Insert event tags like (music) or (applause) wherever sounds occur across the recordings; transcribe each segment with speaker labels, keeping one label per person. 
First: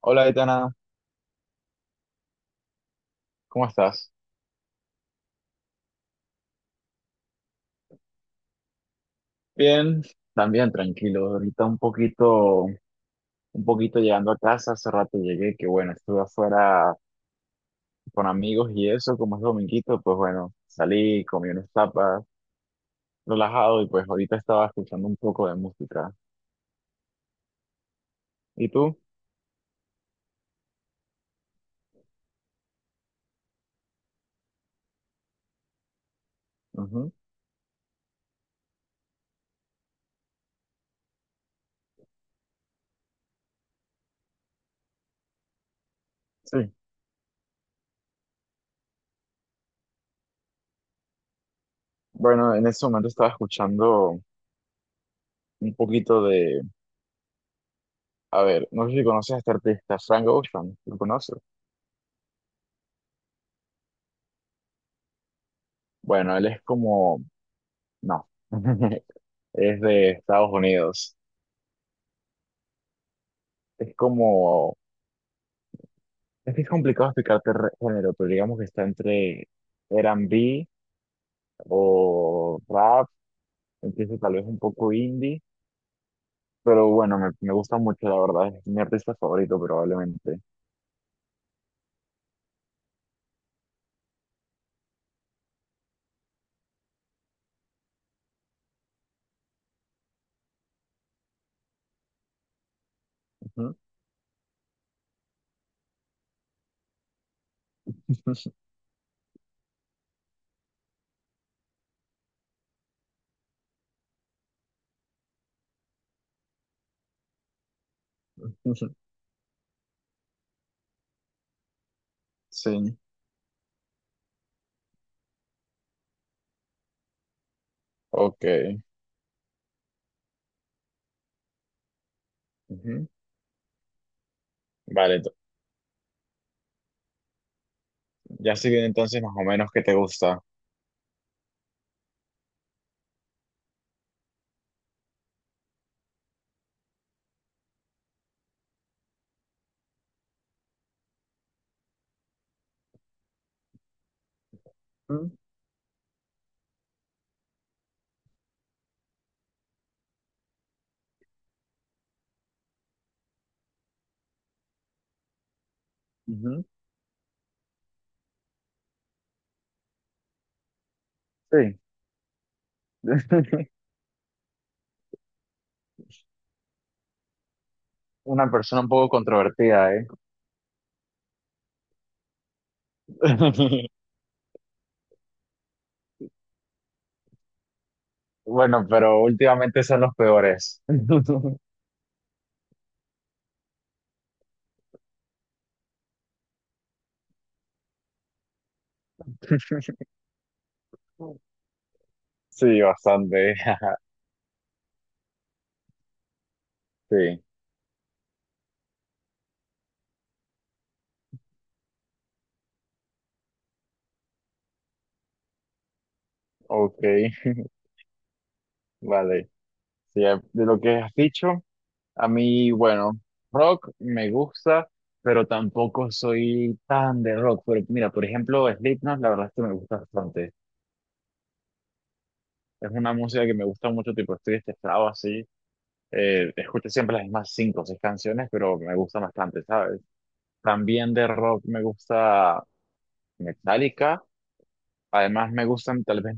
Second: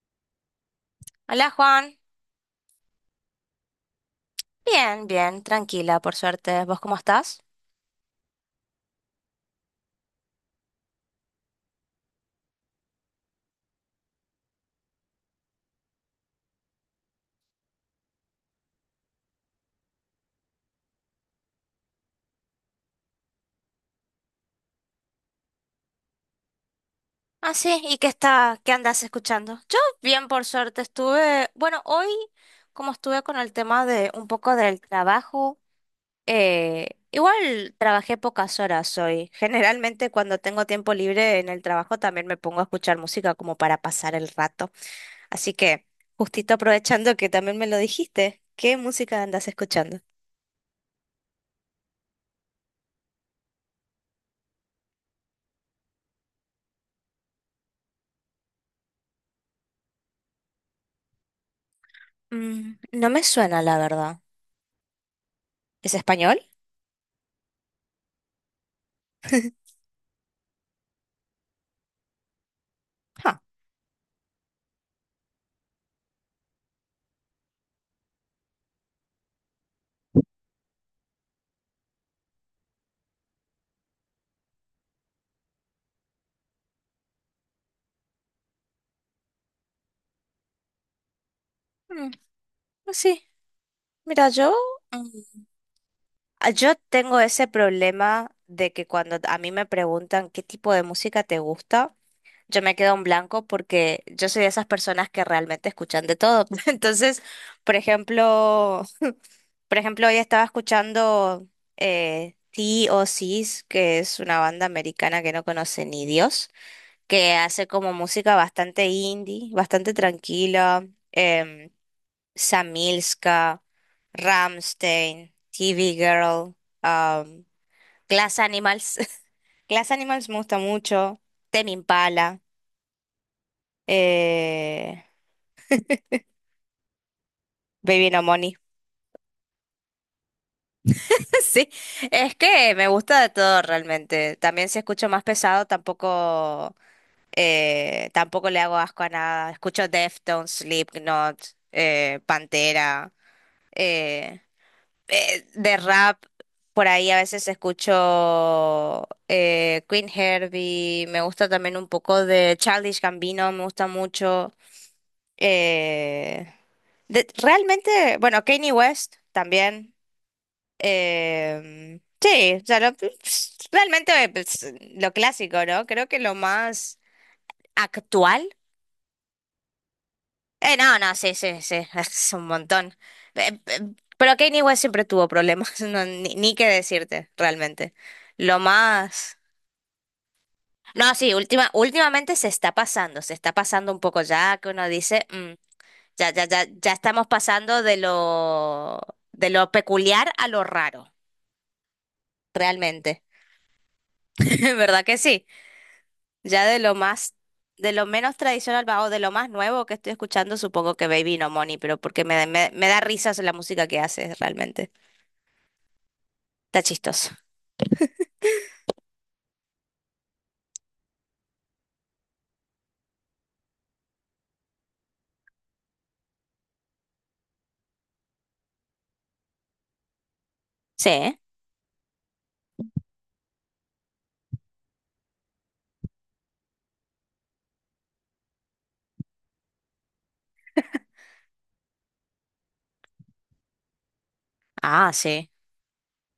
Speaker 1: Hola, Aitana,
Speaker 2: Hola Juan,
Speaker 1: ¿cómo estás?
Speaker 2: bien, bien, tranquila, por suerte. ¿Vos cómo estás?
Speaker 1: Bien, también tranquilo. Ahorita un poquito llegando a casa, hace rato llegué, que bueno, estuve afuera con amigos y eso, como es dominguito, pues bueno, salí, comí unas tapas, relajado y pues ahorita estaba escuchando un poco de música.
Speaker 2: Ah, sí, ¿y
Speaker 1: ¿Y
Speaker 2: qué
Speaker 1: tú?
Speaker 2: andas escuchando? Yo bien, por suerte, estuve, bueno, hoy como estuve con el tema de un poco del trabajo,
Speaker 1: Ujú.
Speaker 2: igual trabajé pocas horas hoy. (laughs) Generalmente cuando tengo tiempo libre en el trabajo también me pongo a escuchar música como para pasar el rato. Así que, justito
Speaker 1: Sí.
Speaker 2: aprovechando que también me lo dijiste, ¿qué música andas escuchando?
Speaker 1: Bueno, en ese momento estaba escuchando un poquito de, a ver, no sé si conoces a este artista, Frank Ocean, ¿lo conoces?
Speaker 2: Mm, no me suena, la verdad. ¿Es
Speaker 1: Bueno,
Speaker 2: español?
Speaker 1: él es como, no, (laughs)
Speaker 2: (laughs)
Speaker 1: es de Estados Unidos.
Speaker 2: Ah,
Speaker 1: Es como, es que es complicado explicarte género, pero digamos que está entre R&B o rap, empieza tal vez un poco indie, pero bueno, me gusta mucho, la verdad, es mi artista favorito probablemente.
Speaker 2: mm, pues sí. Mira, mm, yo tengo ese problema de que cuando a mí me preguntan qué tipo de música te gusta, yo me quedo en blanco
Speaker 1: Ujú.
Speaker 2: porque yo soy de esas personas que realmente escuchan de todo. (laughs) Entonces, por
Speaker 1: (laughs)
Speaker 2: ejemplo, por ejemplo, hoy estaba escuchando T.O.Cs, que es una banda americana que no conoce ni Dios, que hace como música bastante indie, bastante tranquila. em,
Speaker 1: Sí,
Speaker 2: Samilska, Rammstein, TV Girl, um, Glass
Speaker 1: ok.
Speaker 2: Animals. (laughs) Glass Animals me gusta mucho. Tame Impala,
Speaker 1: Ujú.
Speaker 2: eh,
Speaker 1: Vale, ento-
Speaker 2: Baby No
Speaker 1: ya
Speaker 2: Money.
Speaker 1: estoy bien entonces más o menos qué te gusta.
Speaker 2: (laughs) Sí, es que me gusta de todo realmente. También si escucho más pesado, tampoco le hago asco a nada. Escucho Deftones, Slipknot, Pantera. eh,
Speaker 1: Ujú.
Speaker 2: de rap, por ahí a veces escucho Queen Herbie, me gusta también un poco de Childish Gambino, me gusta mucho. eh,
Speaker 1: Ujú.
Speaker 2: realmente, bueno, Kanye West también.
Speaker 1: Sí.
Speaker 2: Sí, o sea, pues,
Speaker 1: (laughs)
Speaker 2: realmente pues, lo clásico, ¿no? Creo que lo más
Speaker 1: Una
Speaker 2: actual.
Speaker 1: persona un poco controvertida, ¿eh?
Speaker 2: No, no, sí, sí, sí, (laughs) es un montón. Eh, eh,
Speaker 1: (laughs)
Speaker 2: pero Kanye West siempre tuvo problemas, (laughs) no, ni qué decirte, realmente. Lo
Speaker 1: Bueno, pero
Speaker 2: más.
Speaker 1: últimamente son los peores.
Speaker 2: No, sí, últimamente se está pasando un poco ya, que uno dice, ya, ya, ya, ya estamos pasando de lo
Speaker 1: (laughs)
Speaker 2: peculiar a lo raro,
Speaker 1: Sí,
Speaker 2: realmente.
Speaker 1: bastante. (laughs)
Speaker 2: (laughs) ¿Verdad que sí? Ya
Speaker 1: Sí,
Speaker 2: de lo menos tradicional va, o de lo más nuevo que estoy escuchando, supongo que Baby No Money, pero porque me da risas la música que hace, realmente. Está
Speaker 1: ok,
Speaker 2: chistoso.
Speaker 1: (laughs) vale. Sí, de lo que has dicho, a mí, bueno, rock me gusta, pero tampoco soy tan de rock. Pero mira, por ejemplo, Slipknot, la verdad es que me gusta bastante.
Speaker 2: Sí.
Speaker 1: Es una música que me gusta mucho, tipo, estoy estresado así. Escucho siempre las mismas cinco o seis canciones, pero me gusta bastante, ¿sabes? También de rock me gusta Metallica.
Speaker 2: Ah, sí.
Speaker 1: Además, me gustan tal vez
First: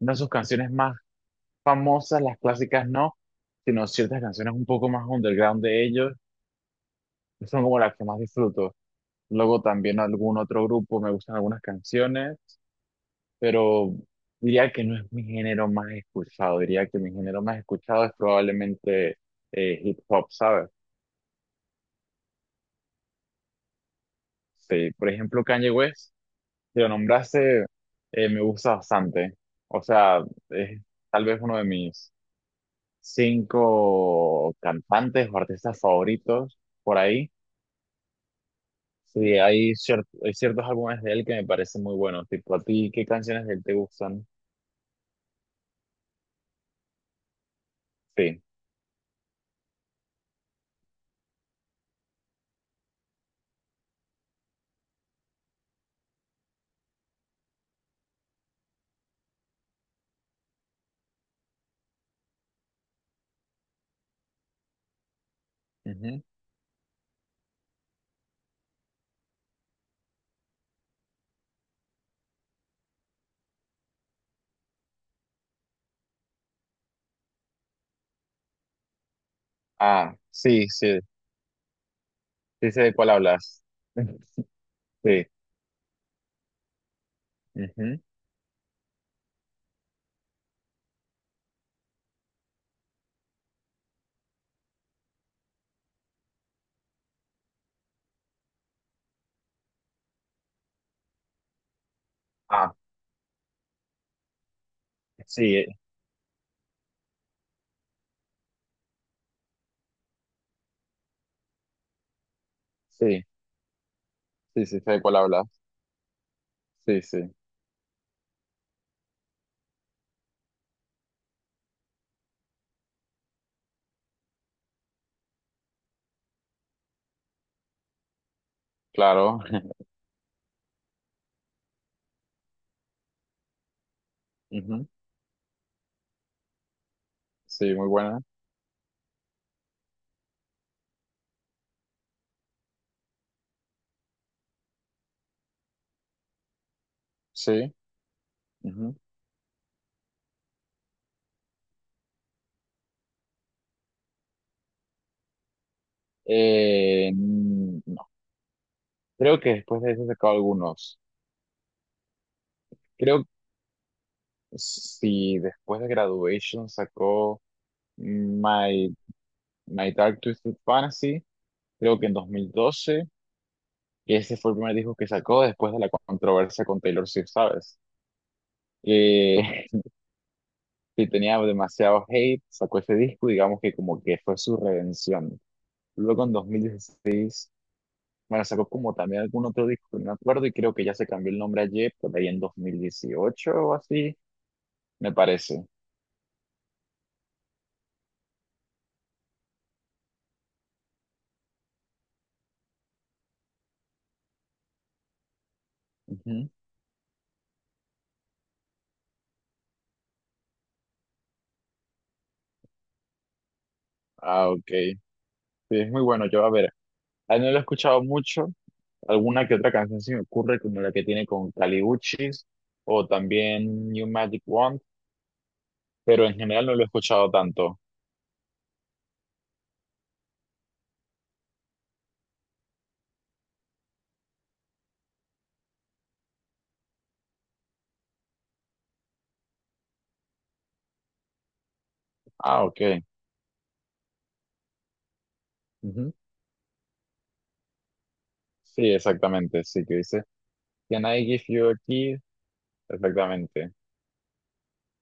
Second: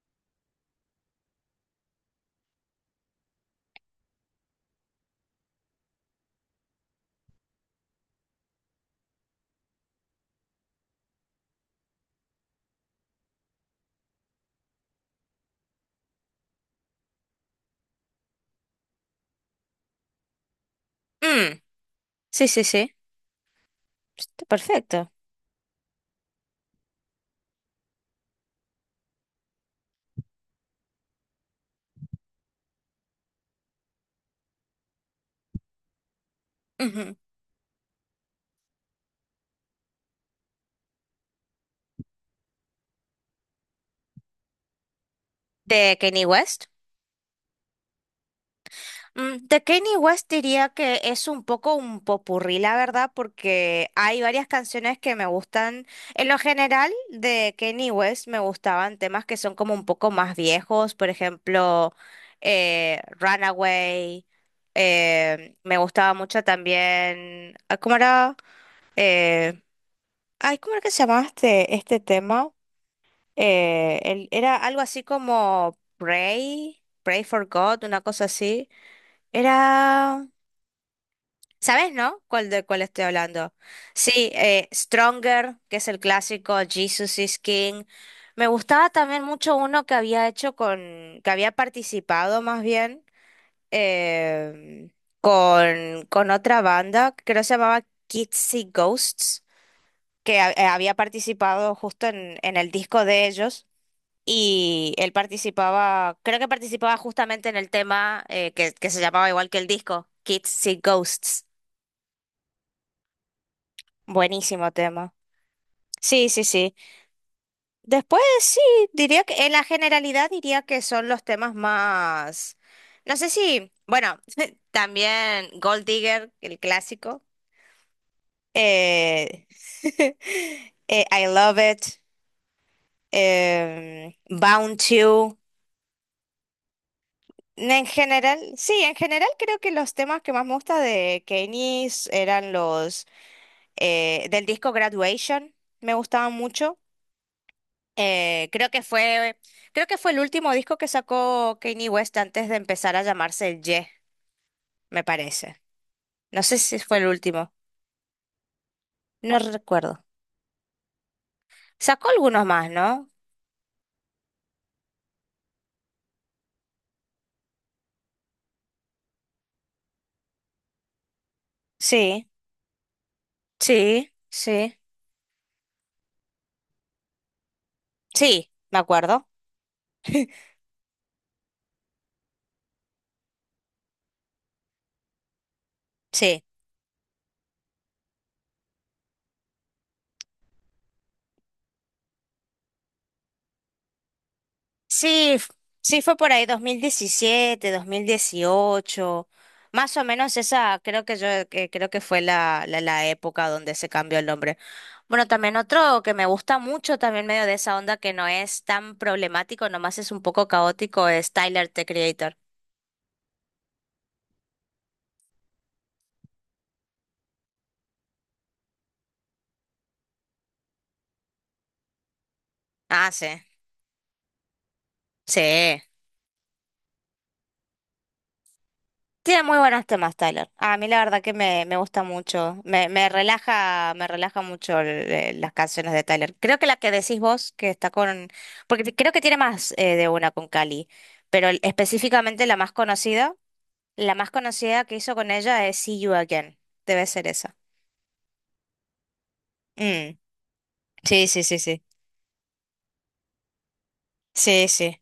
Speaker 1: una de sus canciones más famosas, las clásicas no, sino ciertas canciones un poco más underground de ellos, que son como las que más disfruto. Luego también algún otro grupo, me gustan algunas canciones, pero diría que no es mi género más escuchado, diría que mi género más escuchado es probablemente hip hop, ¿sabes?
Speaker 2: Mm, sí, sí, sí. Está
Speaker 1: Sí,
Speaker 2: perfecto.
Speaker 1: por ejemplo, Kanye West, que lo nombraste, me gusta bastante. O sea, es tal vez uno de mis cinco cantantes o artistas favoritos por
Speaker 2: Ujú.
Speaker 1: ahí. Sí, hay ciertos álbumes de él que me parecen muy buenos. Tipo, ¿a ti qué canciones de él te gustan?
Speaker 2: ¿De Kanye West?
Speaker 1: Sí.
Speaker 2: De Kanye West diría que es un poco un popurrí, la verdad, porque hay varias canciones que me gustan. En lo general, de Kanye West me gustaban temas que son como un poco más viejos, por ejemplo, Runaway. Me gustaba
Speaker 1: Ujú.
Speaker 2: mucho también. ¿Cómo era? Eh, ay, ¿cómo era que se llamaba este tema? Era algo así como Pray, Pray for God, una cosa así.
Speaker 1: Ah,
Speaker 2: Era,
Speaker 1: sí, sí.
Speaker 2: ¿Sabes, no? ¿Cuál de
Speaker 1: Sí
Speaker 2: cuál
Speaker 1: sé de
Speaker 2: estoy
Speaker 1: cuál
Speaker 2: hablando?
Speaker 1: hablas.
Speaker 2: Sí,
Speaker 1: (laughs) Sí.
Speaker 2: Stronger, que es el clásico, Jesus is King.
Speaker 1: Ujú.
Speaker 2: Me gustaba también mucho uno que había hecho que había participado más bien em, con otra banda, que creo que se llamaba Kids See Ghosts, había participado justo en el
Speaker 1: Ah,
Speaker 2: disco de ellos. Y él
Speaker 1: sí,
Speaker 2: participaba, creo que participaba justamente en el tema que se llamaba igual que el disco, Kids See Ghosts.
Speaker 1: sí. Sí,
Speaker 2: Buenísimo
Speaker 1: sí sé de
Speaker 2: tema.
Speaker 1: cuál hablas.
Speaker 2: Sí, sí, sí.
Speaker 1: Sí, sí.
Speaker 2: Después sí, diría que en la generalidad diría que son los temas más. No sé si, bueno, (laughs) también Gold Digger, el clásico.
Speaker 1: Claro.
Speaker 2: eh,
Speaker 1: (laughs)
Speaker 2: (laughs) I Love It. Bound
Speaker 1: Ujú.
Speaker 2: to.
Speaker 1: Sí,
Speaker 2: En
Speaker 1: muy buena.
Speaker 2: general, sí, en general creo que los temas que más me gusta de Kenny's eran los del disco Graduation, me gustaban mucho.
Speaker 1: Sí.
Speaker 2: Eh, creo que
Speaker 1: Ujú.
Speaker 2: fue, creo que fue el último disco que sacó Kanye West antes de empezar a llamarse el Ye, me parece. No sé si fue el último,
Speaker 1: Mm, no.
Speaker 2: no
Speaker 1: Creo que después de
Speaker 2: recuerdo.
Speaker 1: eso sacó algunos.
Speaker 2: Sacó algunos más, ¿no?
Speaker 1: Creo si después de Graduation sacó... My My Dark Twisted Fantasy, creo que en
Speaker 2: Sí,
Speaker 1: 2012,
Speaker 2: sí,
Speaker 1: y ese fue el primer
Speaker 2: sí.
Speaker 1: disco que sacó después de la controversia con Taylor Swift, ¿sabes?
Speaker 2: Sí, me acuerdo.
Speaker 1: Eh, (laughs) que tenía demasiado hate, sacó ese disco, digamos que como que fue su redención. Luego en
Speaker 2: Sí.
Speaker 1: 2016 bueno, sacó como también algún otro disco que no me acuerdo, y creo que ya se cambió el nombre ayer, por ahí en 2018 o así, me
Speaker 2: Sí, f-
Speaker 1: parece.
Speaker 2: sí, fue por ahí dos mil diecisiete, 2018, más o menos esa creo que yo que creo que fue la época donde se cambió el nombre. Bueno, también otro que me
Speaker 1: Ujú.
Speaker 2: gusta mucho, también medio de esa onda que no es tan problemático, nomás es un poco caótico, es Tyler, The Creator.
Speaker 1: Ah, ok. Sí, es muy bueno. Yo, a ver, a él no lo he escuchado mucho. Alguna que otra canción se me ocurre, como la que tiene con Caliuchis o
Speaker 2: Ah, sí,
Speaker 1: también New Magic Wand,
Speaker 2: sí.
Speaker 1: pero en general no lo he escuchado tanto.
Speaker 2: Tiene muy buenos temas, Tyler. A mí la verdad que me gusta mucho. Me relaja mucho las canciones de Tyler. Creo que la que decís vos, que está con. Creo que tiene más de una con Cali, pero específicamente la
Speaker 1: Ah,
Speaker 2: más
Speaker 1: ok.
Speaker 2: conocida, la más conocida que hizo con ella es See You
Speaker 1: Ujú.
Speaker 2: Again. Debe ser esa.
Speaker 1: Sí, exactamente. Sí, que
Speaker 2: Mm,
Speaker 1: dice Can I
Speaker 2: sí, sí,
Speaker 1: give
Speaker 2: sí,
Speaker 1: you a
Speaker 2: sí.
Speaker 1: kiss? Exactamente.
Speaker 2: Sí, sí.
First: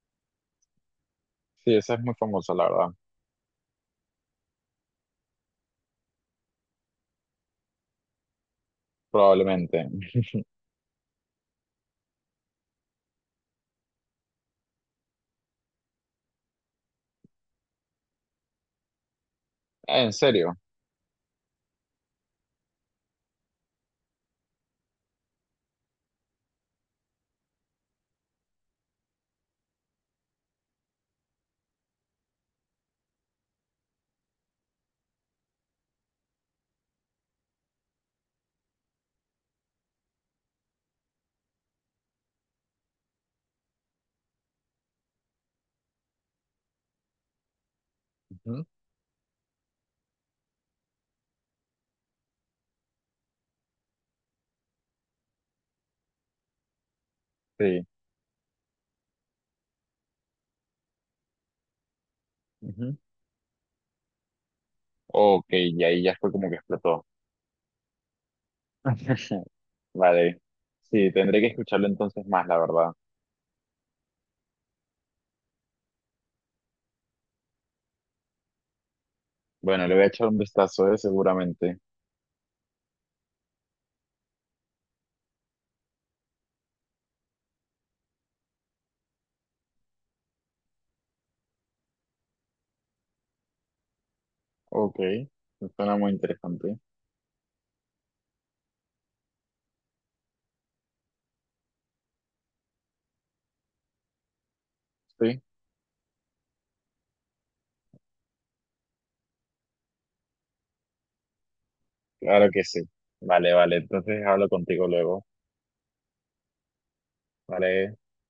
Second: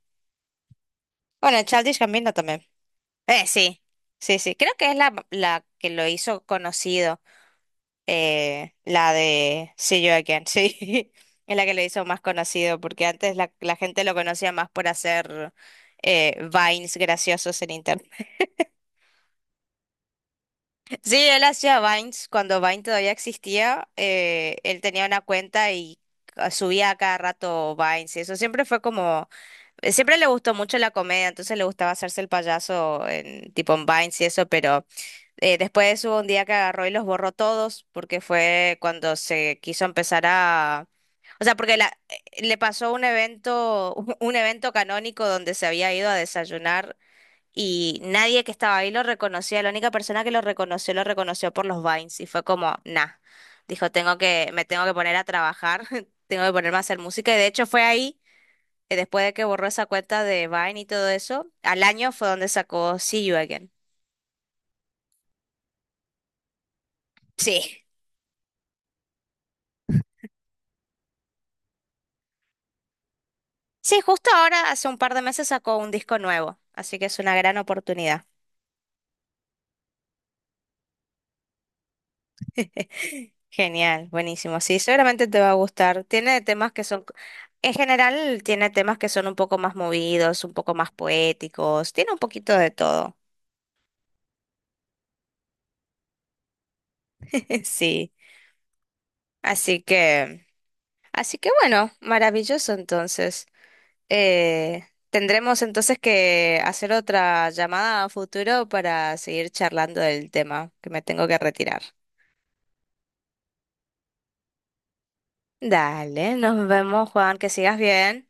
Speaker 2: Bueno,
Speaker 1: Sí, esa
Speaker 2: Childish
Speaker 1: es muy
Speaker 2: Gambino
Speaker 1: famosa,
Speaker 2: también.
Speaker 1: la verdad.
Speaker 2: Sí. Sí, sí. Creo que es la que lo hizo conocido. La de
Speaker 1: Probablemente.
Speaker 2: See You
Speaker 1: (laughs)
Speaker 2: Again, (laughs) sí, es la que le hizo más conocido, porque antes la gente lo conocía más por hacer Vines graciosos en internet.
Speaker 1: Ah, ¿en serio?
Speaker 2: (laughs) Sí, él hacía Vines, cuando Vine todavía existía, él tenía una cuenta y subía a cada rato Vines, y eso siempre fue como, siempre le gustó mucho la comedia, entonces le gustaba hacerse el payaso en tipo en Vines y eso, pero. Después hubo un día que agarró y los borró todos, porque fue cuando se quiso empezar a. O sea, porque le pasó un evento, (laughs) un evento canónico donde se había ido a desayunar y nadie que
Speaker 1: Ujú.
Speaker 2: estaba ahí lo reconocía. La única persona que lo reconoció por los Vines y fue como, nah, dijo, me tengo que poner a trabajar, (laughs) tengo que ponerme a hacer música. Y de hecho fue
Speaker 1: Sí.
Speaker 2: ahí, después de que borró esa cuenta de Vine y todo eso, al año fue donde
Speaker 1: Ujú.
Speaker 2: sacó See You Again.
Speaker 1: Ok, y ahí ya fue como que explotó.
Speaker 2: Sí.
Speaker 1: (laughs) Vale. Sí, tendré que escucharlo entonces más, la verdad.
Speaker 2: Sí, justo ahora, hace un par de meses sacó un disco nuevo, así que es una gran oportunidad.
Speaker 1: Bueno, le voy a echar un vistazo, seguramente.
Speaker 2: (laughs) Genial, buenísimo. Sí, seguramente te va a gustar. Tiene temas que son, en general, tiene temas que son un poco más movidos, un poco más poéticos, tiene un poquito de todo.
Speaker 1: Ok, suena muy interesante.
Speaker 2: (laughs) Sí, así que, así que, bueno, maravilloso entonces. Eh,
Speaker 1: Sí,
Speaker 2: tendremos entonces que hacer otra llamada a futuro para seguir charlando del tema, que me tengo que retirar.
Speaker 1: claro que sí. Vale, vale, entonces hablo contigo luego.
Speaker 2: Dale, nos vemos, Juan, que sigas
Speaker 1: Vale.
Speaker 2: bien.